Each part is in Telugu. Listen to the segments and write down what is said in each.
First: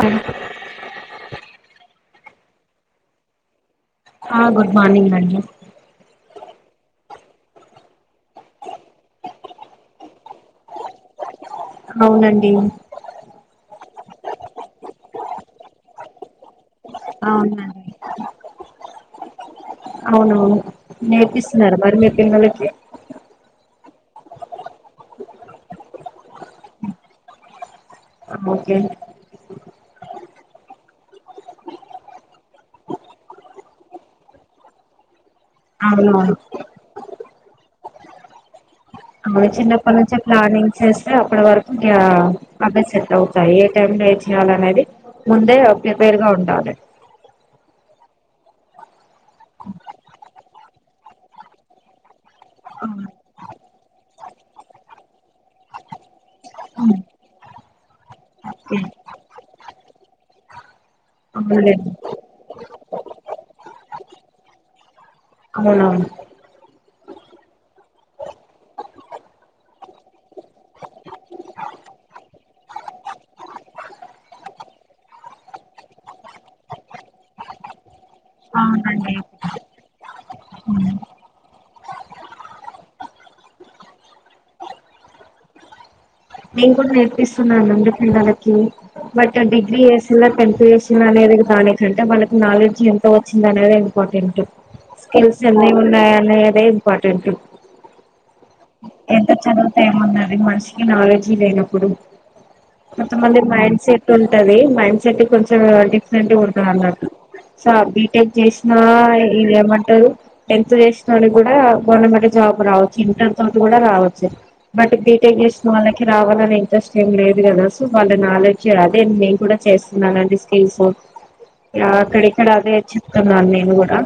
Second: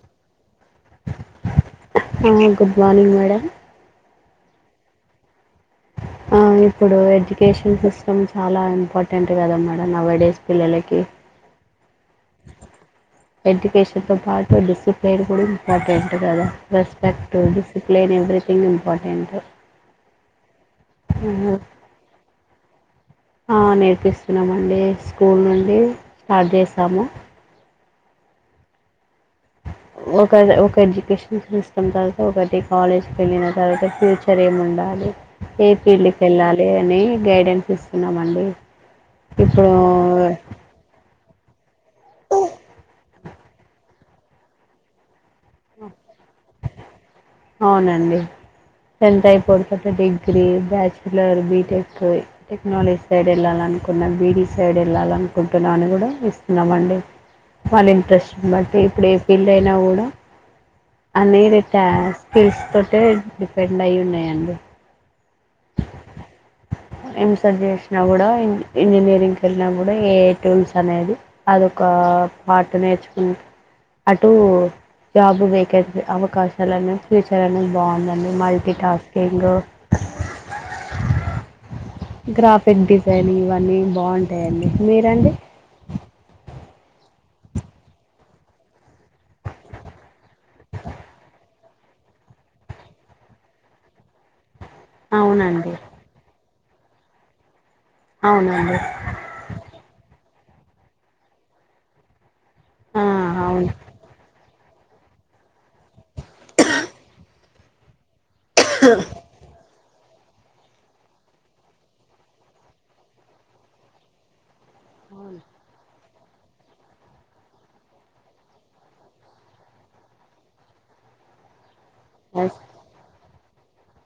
అం ఆ గుడ్ మార్నింగ్ మేడం ఆ గుడ్ మార్నింగ్ నండి. ఆ ఇప్పుడు ఎడ్యుకేషన్ సిస్టమ్ చాలా ఇంపార్టెంట్ కదా మేడం నవైడేస్ పిల్లలికి అవునండి ఎడ్డుకేషన్ తొ పాటు డిసిప్లెన్ కూడా ఇంపాటెంట్ ట్ కద రెస్పెక్ట్, అవునండి డిసిప్లెన్ ఎవ్రిథింగ్ ఇంపాటెంటు నేర్పిస్సున్నర మరి మీ పిల్లలికి అ నేర్పిస్సన్నామండి స్కూల్ నుండి స్టార్ట్ జేసాము. ఓకే ఒక ఒక ఎడ్యుకేషన్ సిస్టమ్ తర్వాత ఒకటి కాలేజ్కి ఎళ్ళిన తర్వాత ఫ్యూచర్ ఏముండాలి. ఏ పీల్డ్ అవునవును కెళ్ళాలి అని గైడెన్స్ ఇస్సున్నమండి. ఔను చిన్నప్పనుంచి ప్లానింగ్ చేస్తే అప్పడ వర గ్యా అవె సెట్ అవ్ తాయి ఏ టైమ్ లో ఏ చేయాలనేది. ముందే ప్రిపేరుగా ఉండాలి. అవునండి టెన్త్ అయిపోన్ తత డిగ్రీ బ్యాచులర్ బీటెక్ అవును టెక్నాలజ్ సైడ్ ఎళ్ళాలన్కున్న బీడీ సైడ్ ఎళ్ళాలన్కుంటున్నా అని కూడా ఇస్తున్నామండి. వాళ్ళ ఇంట్రెస్ట్ ఓకే బట్టి ఇప్పుడు ఏ ఫీల్డ్ అయినా కూడా అనేదే టా అవునులేండి స్కిల్స్ తొ తే డిపెండ్ అయ్యి ఉన్నాయండి. అవ్ నౌను. ఎంసర్ జేస్నా కూడా ఇం ఇంజనీరింగ్కి కెళ్నా కూడా ఏ టూల్స్ అనేది అదొక పార్ట్ నేర్చుకుంట అటు జాబు వేకేట్స్ అవకాశాలనేవి ఫ్యూచర్ అనేది బావుందండి మల్టీ అవునండి టాస్కింగ్ గు ఉమ్ గ్రాఫిక్ డిజైనింగ్ ఇవన్నీ బావుంటయండి మీరండి. నేన్ కూడా నేర్పిస్సున్నానండి, పిల్లలకి బట్ అ డిగ్రీ ఏసిల్ల టెన్త్ వేషన్ ననేది కానె కంటే మనకు నాలెడ్జి ఎంత వచ్చింది అనేది ఇంపాటెంటు స్కిల్స్ ఎన్ని అవునండి ఉన్నాయాన్నయ దే ఇంపార్టెంట్ అవునండి. ఎంత చదువుతె ఏమున్నాది మనిషికి నాలెడ్జీ లేనప్పుడు ఆ కొంత మంది అవును మైండ్ సెట్ ఉంటది. మైండ్ సెట్ కొంచం డిఫరెంటుగ ఉంట అన్నట్టు, సా బి టెక్ జేంస్నా ఎ ఇ ఎమన్ టలు టెన్త్ చేసి నోని కూడా గవర్నమెంట్ జాబ్ రావచ్చు ఇంటర్ తో కూడా రావచ్చు బట్ బీ. టెక్ చేసిన వాళ్ళకి రావాలని ఇంట్రెస్ట్ ఏం లేదు కదా, సో వాళ్ళ నాలెడ్జ్ అదేం నేను కూడా చేస్తున్నానండి స్కిల్స్ నా అక్కడిక్కడ ఎస్ అదేచ్చ తున్నాను నేను కూడా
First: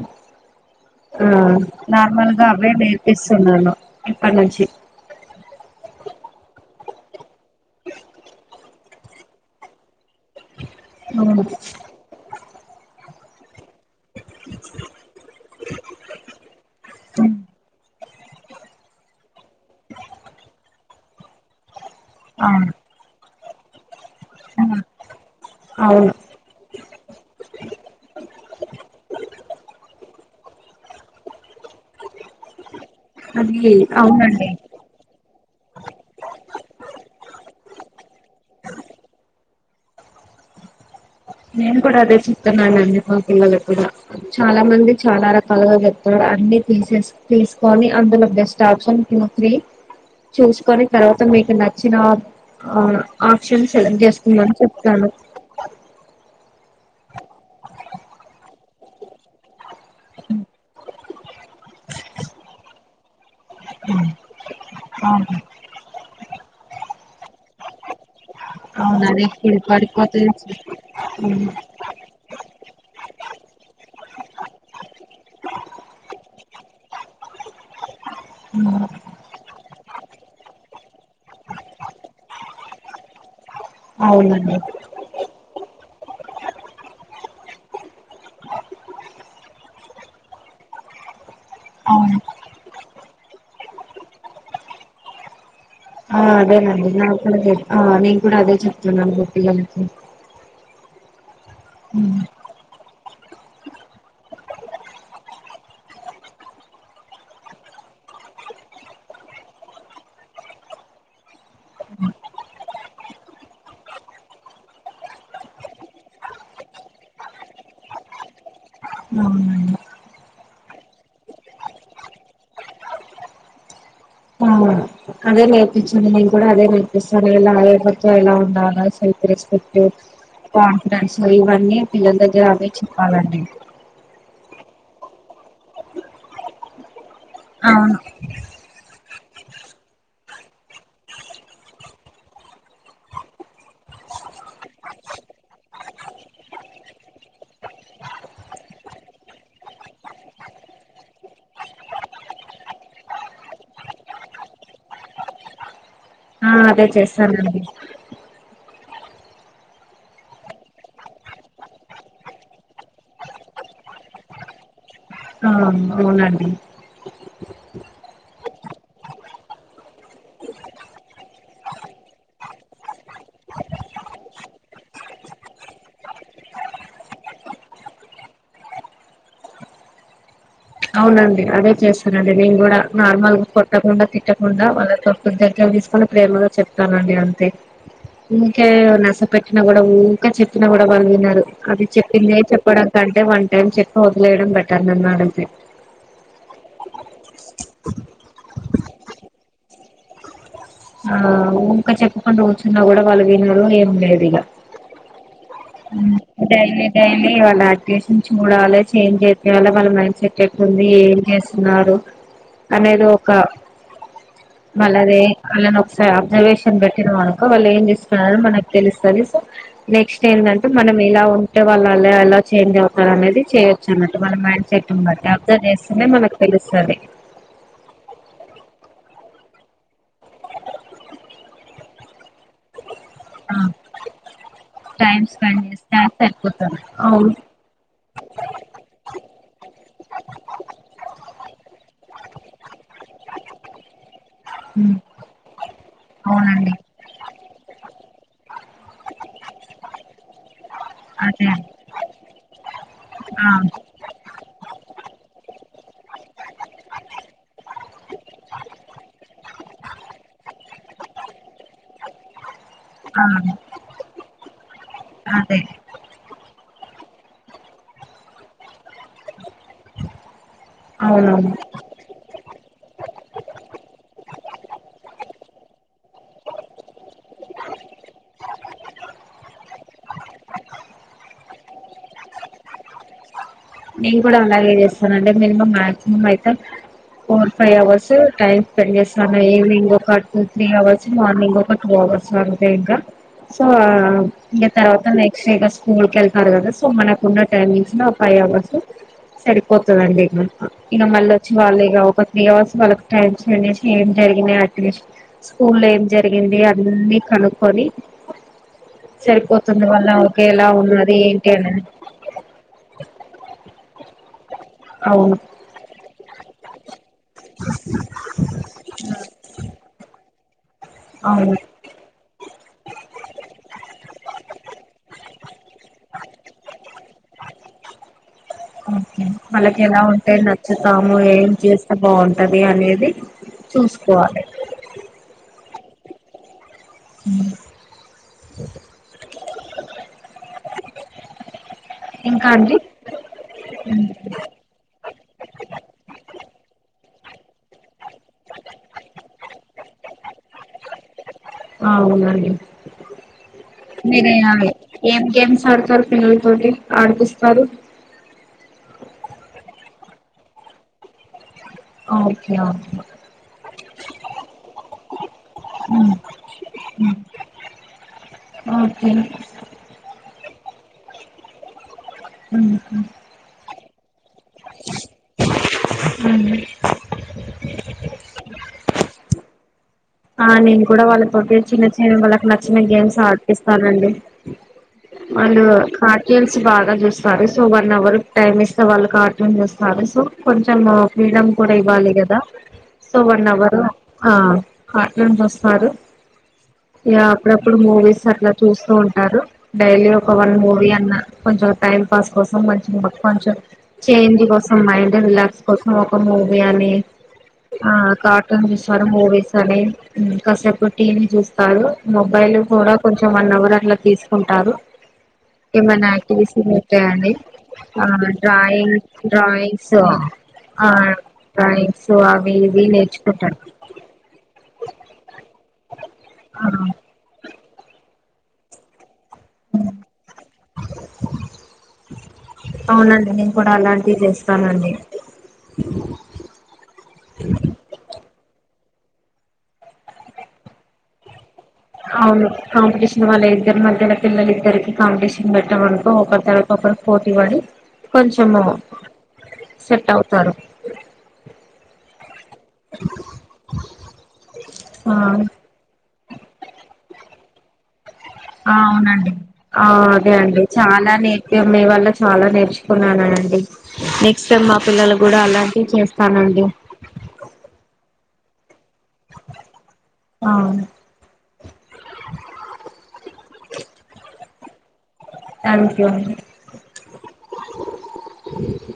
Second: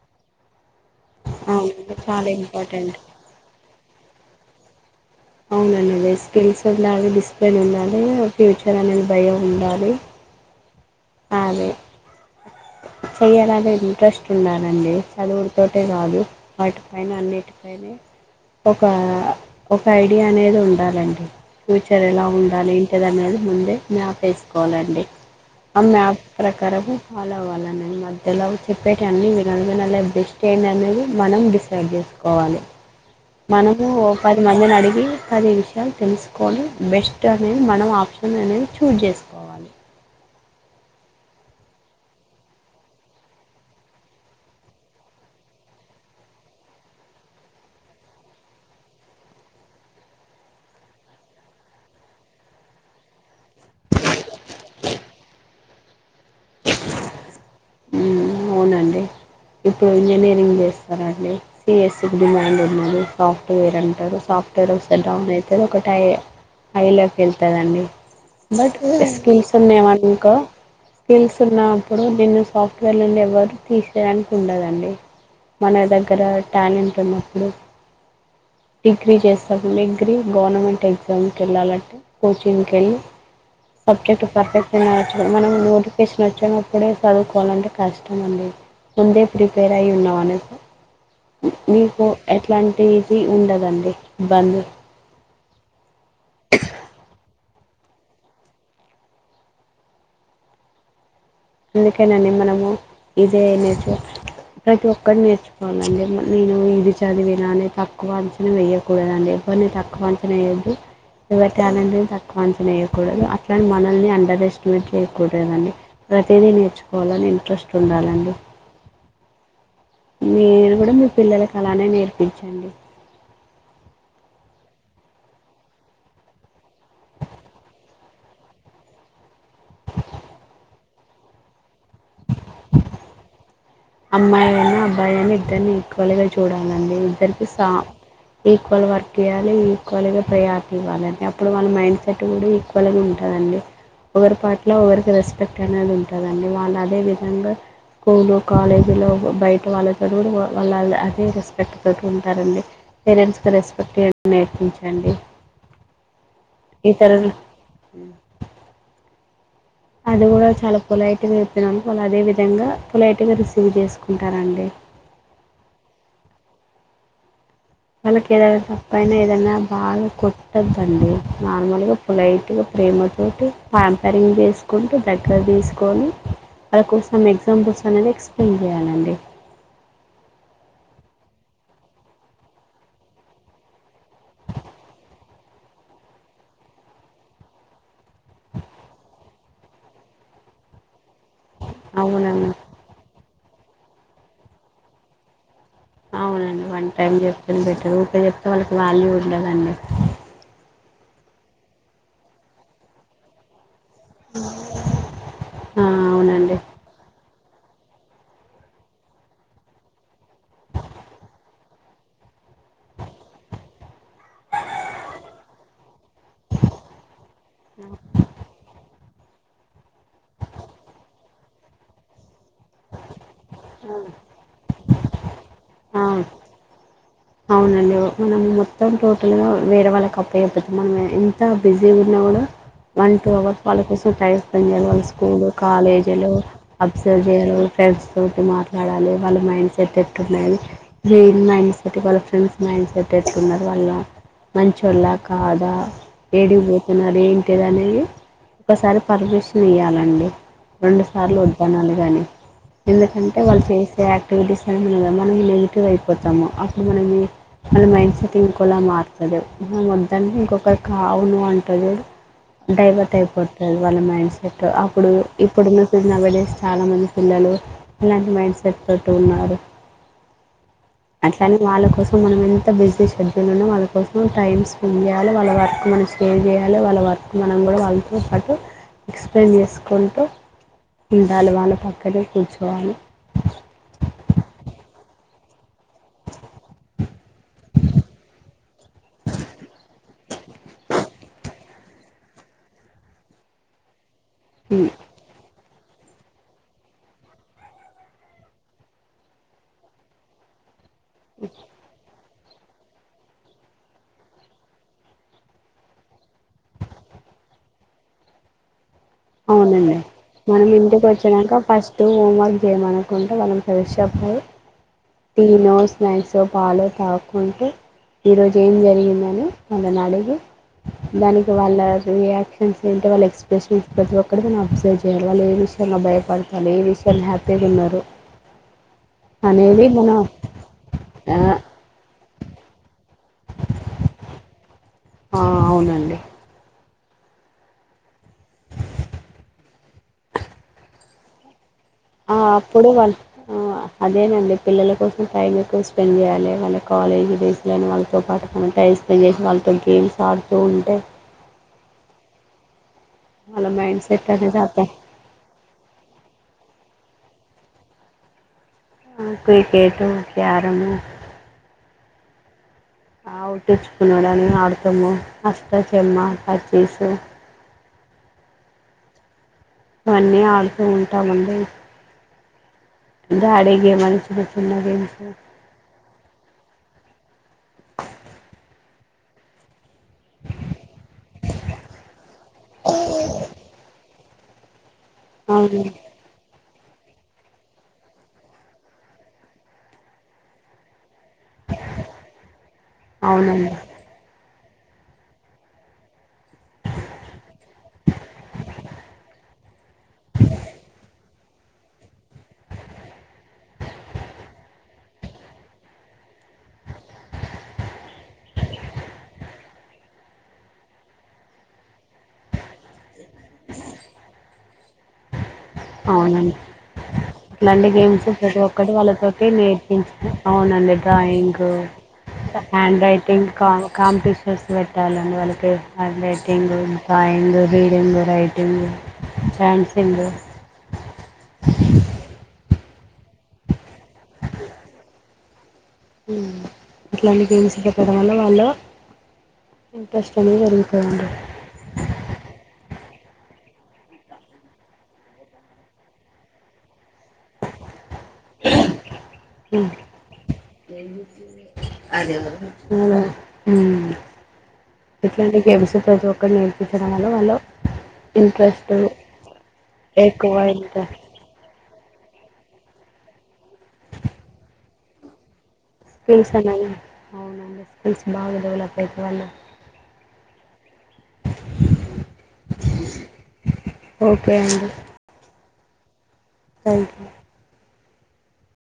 ఆ అవునండి చాలా నార్మల్గా అవే ఇంపార్టెంట్ నేర్పిస్తున్నాను ఇప్పటి నుంచి అవునండి స్కిల్స్ ఉండాలి. డిసిప్లేన్ ఉండాలి. ఫ్యూచర్ అనేది భయం ఉండాలి. అ చెయ్యాలనేది ట్రస్ట్ ఉన్నానండి చదువులతోటే కాదు వాటిపైన అవును అన్నిటిపైనే ఒక ఒక ఐడియా అనేది ఉండాలండి ఫ్యూచర్ ఎలా ఉండాలి ఏంటిదన్నది ముందే మ్యాప్ వేసుకోవాలండి ఆ అవును మ్యాప్ ప్రకారము కావాలన్నాన్ మద్ ఎలాగూ చెప్పేట అన్ని వినాలే, వినాలే బెస్ట్ ఏంటి అనేది మనం డిసైడ్ చేసుకోవాలి. అది మనము ఓ పది అవునండి మందిని అడిగి అదే విషయాలు తెలుసుకొని, బెస్ట్ అనేది మనం ఆప్షన్ అనేది చూజ్ చేసుకోవాలి. నేను కూడా అదే చెప్తున్నానండి. మా పిల్లలకు కూడా చాలా మంది చాలా రకాలుగా చెప్తారు అన్ని తీసేస్ తీసుకొని అందులో బెస్ట్ ఆప్షన్ టూ త్రీ, చూసుకొని తర్వాత మీకు నచ్చిన ఆప్ ఆప్షన్ సెలెక్ట్ చేసుకుందని చెప్తాను. మ్మ్ అవునండి ఇప్పుడు ఇంజనీరింగ్ చేస్ స్తారా సి. ఎస్. కి డిమాండ్ ఉన్నది సాఫ్ట్వేర్ అంటారు సాఫ్ట్వేర్ వొస్తే డౌన్ అయిత ఒక టాయే హైలోకి వెళ్తదండి బట్ అవునండి స్కిల్స్ ఇప్పుడు ఉన్నావన్ కో, పడిపోతుంది స్కిల్స్ ఉన్నప్పుడు నిన్ను సాఫ్ట్వేర్ నుండి ఎవ్వర్ తీ సేయడానికి ఉండదండి మన దగ్గర టాలెంట్ ఉన్నప్పుడు డిగ్రీ చేస్తాం డిగ్రీ గవర్నమెంట్ ఎగ్జామ్కి వెళ్ళాలంటే కోచింగ్కి వెళ్ళి సబ్జెక్ట్ అవునండి పర్ఫెక్ట్ అయినా వచ్చు మనం నోట్ ఫికేషన్ వచ్చినప్పుడే చదువుకోవాలంటే కష్టం అండి ముందే ప్రిపేర్ అయి ఉన్నావా అనే సా మీకు ఎట్లాంటి ఫీ ఉండదండి బంద్ క్కదు నేను కూడా అదే చెప్తాన్నాను ఇగ పిల్లకి అందుకేనండి మనము ఇదే నేర్చుకో ప్రతి ఒక్కరు నేర్చుకోవాలండి నేను ఇది చదివిననే తక్కువ అంచనా వేయ్యకూడదండి ఎవరిని తక్కువ అంచన వయద్దు ఎవరి టాలెంట్ ని తక్కువ అంచనా వయకూడదు అట్లా మనల్ని అండర్ ఎస్టిమేట్ చేయకూడదండి ప్రతిదీ నేర్చుకోవాలని ఇంట్రెస్ట్ ఉండాలండి అవునండి మీరు కూడా మీ పిల్లలలకు అలానే నేర్పించండి ఆ అదే నేర్పించింది నేను కూడా అదే నేర్పిస్తాను ఎలా ఎవతో ఎలా ఉండాల రెస్పెక్ట్ ఆ డాన్స్ లో ఇవ్వడి పిల్లల దగ్గర అదే చెప్పాలండి అమ్మాయి అయిన అబ్బాయి అయిన ఇద్దరిని ఎక్వల్గా చూడాలండి నెర్పిస్తా అవును ఈక్వల్ వర్క్ ఇవ్వాలి ఈక్వల్గా ప్రయారిటీ ఇవ్వాలండి అప్పుడు వాళ్ళ మైండ్ సెట్ కూడా ఈక్వల్గా ఉంటుందండి ఒకరి పట్ల ఒకరికి రెస్పెక్ట్ అనేది ఉంటుందండి వాళ్ళు అదే విధంగా స్కూల్లో కాలేజీలో బయట వాళ్ళతో కూడా వాళ్ళ అదే రెస్పెక్ట్ తోటి ఉంటారండి పేరెంట్స్గ రెస్పెక్ట్ నేర్పంచండి ఆ అదే చేస్తానండి అది కూడా చాలా పొలైట్గా చెప్పిన వాళు వాళ్ళు అదే విధంగా పొలైట్గా రిసీవ్ చేసుకుంటారండి ఆ అవునండి వాళ్ళకి ఏదైనా తప్పైనా ఏదనా బాగా కొట్టద్దండి నార్మల్గా పొలైట్గా ప్రేమతోోటి పంపరింగ్ చేసుకుంటూ దగ్గర తీసుకొని వాళ్ళ కోసం ఎగ్జాంపుల్స్ అనేది ఎక్స్ప్లెయిన్ చేయాలండి అవునండి అదే చేస్తానండి నేను కూడా నార్మల్గా కొట్టకుండా తిట్టకుండా వాళ్ళ తొక్కు దగ్గరలు తీసుకొని ప్రేమగా చెప్తానండి అంతే ఇంకే నస పెట్టినా కూడా ఉంటే చెప్పినా కూడా వాళ్ళు విన్నారు అది చెప్పిందిే అవునన్నా చెప్పడానికంటే వంట ట చెప్ప మొదిలలేయడం బెట్టర్ నన్ను అడుగుతే అవునండి వన్ టైమ్ చెప్తేనే బెటర్ ఊకె చెప్తే వాళ్ళకి వాల్యూ ఉండదండి ఊకా చెప్పకుంటు కుర్చున్నా కూడా వాళ్ళు వినరు ఏం లేేదిగా హ డైలి డైలి వాళ్ళ యాక్టివేషన్ చూడాలి చేంజ్ అయితే వాళ్ళ వాళ్ళ మైండ్ సెట్ ఎక్కంది ఏం చేస్తున్నారు అనేది ఒక వాళ్ళదిే వాళ్ళని ఒకసారి అబ్జర్వేషన్ పెట్టినం వాళ్ళు ఏం చేసుకున్నారో మనకు తెలుస్తది సో నెక్స్ట్ ఏంటంటే మనకి ఇలా ఉంటే వాళ్ళాలే అలా చేంజ్ అవుతారు అనేది చేయొచ్చు అన్నట్టు మన మైండ్ సెట్ ఉ బట్టి అబ్జర్వ్ చేస్తనే ఆ! మనకు తెలుస్తుంది అవునండి మనం మొత్తం టోటల్గా వేరే వాళ్ళకి అప్పు అయకపోతాం మనం ఎంత బిజీ ఉన్నాకూడా వన్ టూ అవర్స్ వాళ్ళ కోసం టైం స్పెండ్ చేయాలి వాళ్ళ టైమ్ స్కూల్ స్పెండ్ చేస్తే అది కాలేజీలో సరిపోతది అబ్సర్వ్ అవును చేయాలి వాళ్ళు ఫ్రెండ్స్ తోటి మాట్లాడాలి వాళ్ళ మైండ్ సెట్ ఎట్న్నాది జన్ మైండ్ సెట్ వాళ్ళ ఫ్రెండ్స్ మైండ్ సెట్ ఎట్న్నారు వాళ్ళ మంచిోళ్ళ కాదా అవునండి ఏడిగిపోతున్నారు ఏంటిదండి ఒకసారి పర్మిషన్ ఇయ్యాలండి రెండుసార్లు అదే వద్దానాలి కానీ ఎందుకంటే ఆ వాళ్ళు చేసేక్ వెనిస్ మనకి నెగిటివ్ అయిపోతాము మనం మన మైండ్ సెట్ ఇంకోలా మారుతుంది మనం వొద్దన్న ఇంకొకరు కావును అంటుంది డైవర్ట్ ఆ అయిపోతుది వాళ్ళ మైండ్ సెట్ అప్పుడు అదే ఇప్పుడున్న [unintelligible] నౌ ఏ డేస్ చాలా మంది పిల్లలు ఇలాంటి మైండ్ సెట్ తోటి ఉన్నారు. అవునవును ఇప్పుడు మనం ఎంత బిజీ షెడ్యూల్ ఉన్నా వాళ్ళ కోసం టైం స్పెండ్ చేయాలి వాళ్ళ వర్క్ మనం స్టే చేయాలి వాళ్ళ వర్క్ మనం కూడా వాళ్ళతో పాటు ఎక్స్ప్లెయిన్ చేసుకుంటూ ఉండాలి వాళ్ళ పక్కనే కూర్చోవాలి నేను కూడా అలాగే చేస్తాను అండి మినిమ మాక్సిమం అయితే four five hours time spend చేస్తాను. ఈవినింగ్ ఒక టూ త్రీ అవర్స్ మార్నింగ్ ఒక టూ అవర్స్ అవుతాయి ఇంకా సో ఇంగ తర్వాత నెక్స్ట్ వీక్స్ స్కూల్ కెళ్తారు కదా సో మనకున్న టైమింగ్స్ ఫైవ్ అవర్స్ సు సరిపోతుందండి ఇగ ఇగ మళ్ళ వచ్చి వాళ్ళు ఇగా ఒక త్రీ అవర్స్ వాళ్ళకు టైమ్ స్పెండ్ చేసి ఏం జరిగింది అట్మిషన్ స్కూల్లో ఏం జరిగింది అన్నీ కనుక్కొని సరిపోతుంది అవునండి వాళ్ళ ఓకే ఎలా మనం ఇంటికి ఉన్నది ఏంటి వచ్చినంక అనేది ఫస్ట్ హోం వర్క్ చేయమనుకుంటే మనం తరిషా ఫ అవును టీనో స్నాక్సో పాలు త కుంటూ ఈరోజు ఏం జరిగిందని వాళ్ళని అడిగి దానికి అవును వాళ్ళ రియాక్షన్స్ ఏంటి వాళ్ళ ఎక్స్ప్రెషన్స్ ఎక్కడికైనా అబ్జర్వ్ చెయ్యాలి వాళ్ళు ఏ విషయంలో భయపడతాలి ఏ విషయాంలో హ్యాపీగా ఉన్నారు ఓకే వాళ్ళకి అనేది ఎలా మన ఉంటే నచ్చుతాము ఏం చేస్తే బాగుంటది అనేది చూసుకోవాలే ఆ అవునండి మ్మ్ ఆ ఇంకా అండి అప్పుడు వాళ్ళ అదేనండి పిల్లల కోసం టైం ఎక్కువ స్పెండ్ చేయ్యాలి వాళ్ళ కాలేజీ రేస్లేనే వాళ్ళ తో పాటు మనం టైం స్పెండ్ చేసి వాళ్ళతో గేమ్స్ ఆడుతూ ఉంటే అవునండి వాళ్ళ మైండ్ సెట్ మీరు అనేది అత ఏం గేమ్స్ ఆడతారు పిల్లలతోటి ఆడిపిస్తారు ఆ క్రికెటు క్యారము ఓకే ఆ అష్ట ఉమ్, చెమ్మా పచ్చీసు ఒకే అన్నీ ఆడుతూ ఉంటామండి మ్మ్ దే అడిగి గేమలు చిన్న చిన్న గేమ్స్ ఆ నేను కూడా వాళ్ళతోటి చిన్న చిన్న వాళ్ళకి నచ్చిన గేమ్స్ ఆడిపిస్తానండి. అండ్ అవును కార్ట్యున్స్ చి బాగా చూస్తారు సో వన్ అవర్ టైమ్ ఇస్తే వాళ్ళు కార్టున్స్ చూస్తారు సో కొంచెం ఫ్రీడం కూడా ఇవ్వాలి కదా. సో వన్ అవునండి అవర్ ఆ కార్టున్ చూస్తారు. ఇగా అప్పుడప్పుడు మూవీస్ అట్లా చూస్తూ ఉంటారు. డైలీ ఒక వన్ మూవీ అన్నా. కొంచం టైం పాస్ కోసం మంచి కొంచెం చేంజ్ కోసం మైండ్ రిలాక్స్ కోసం ఒక మూవీ అని ఆ కార్టూన్ చూస్తారు, మూవీస్ అని కాసేపు టీవీ చూస్త రు మొబైల్ కూడా కొంచెం వన్ అవర్ అట్లా తీసుకుంటారు. ఏమైనా అవునండి. యాక్టివిటీస్ ఉంటాయండి ఇట్లాంటి ఆ గేమ్స్ ప్రతి ఒక్కటి డ్రాయింగ్ వాళ్ళతోటి డ్రాయింగ్స్ నేర్పించ ఆ అవునండి, డ్రాయింగ్ డ్రాయింగ్స్ అవి ఇవి హ్యాండ్ రైటింగ్ కా నేర్చుకుంటారు కాంపిటీషన్స్ పెట్టాలండి. వాళ్ళకి handwriting writing, drawing reading, writing dancing అవునండి. నేను కూడా అలాంటివి చేస్తానండి. హ్ అట్లాంటి గేమ్స్ ఇయటం వల్లా వాల్లో ఇంట్రెస్ట్ అనేది పెరుగుతది అండి. అవును కాంపిటీషన్ వాళ్ళ ఇద్దరి మధ్యలో పిల్లలు ఇద్దరికి కాంపిటీషన్ పెట్టాము అనుకో ఒకరి తర్వాత ఒకరు పోటీ పడి కొంచెము హ్ [inaudible] సెట్ అవుతారు హ్ ఆ ఇట్లాంటి గేమ్స్ ప్రతి ఒ కటి నేర్పించడం వళ్ళా వాళ్ళో అవునండి ఆ అదే ఎక్కువ అండి ఇంకా చాలా నేర్పియం మీ వల్లా చాలా నేర్చుకున్నానండి నెక్స్ట్ టైమ్ మా పిల్లలు కూడా అలా పిల్స్ [inaudible] అవునండి స్పిల్స్ బాగడెవలప్ అవును [inaudible] ఓ కే అండి. Thank you [inaudible] thank you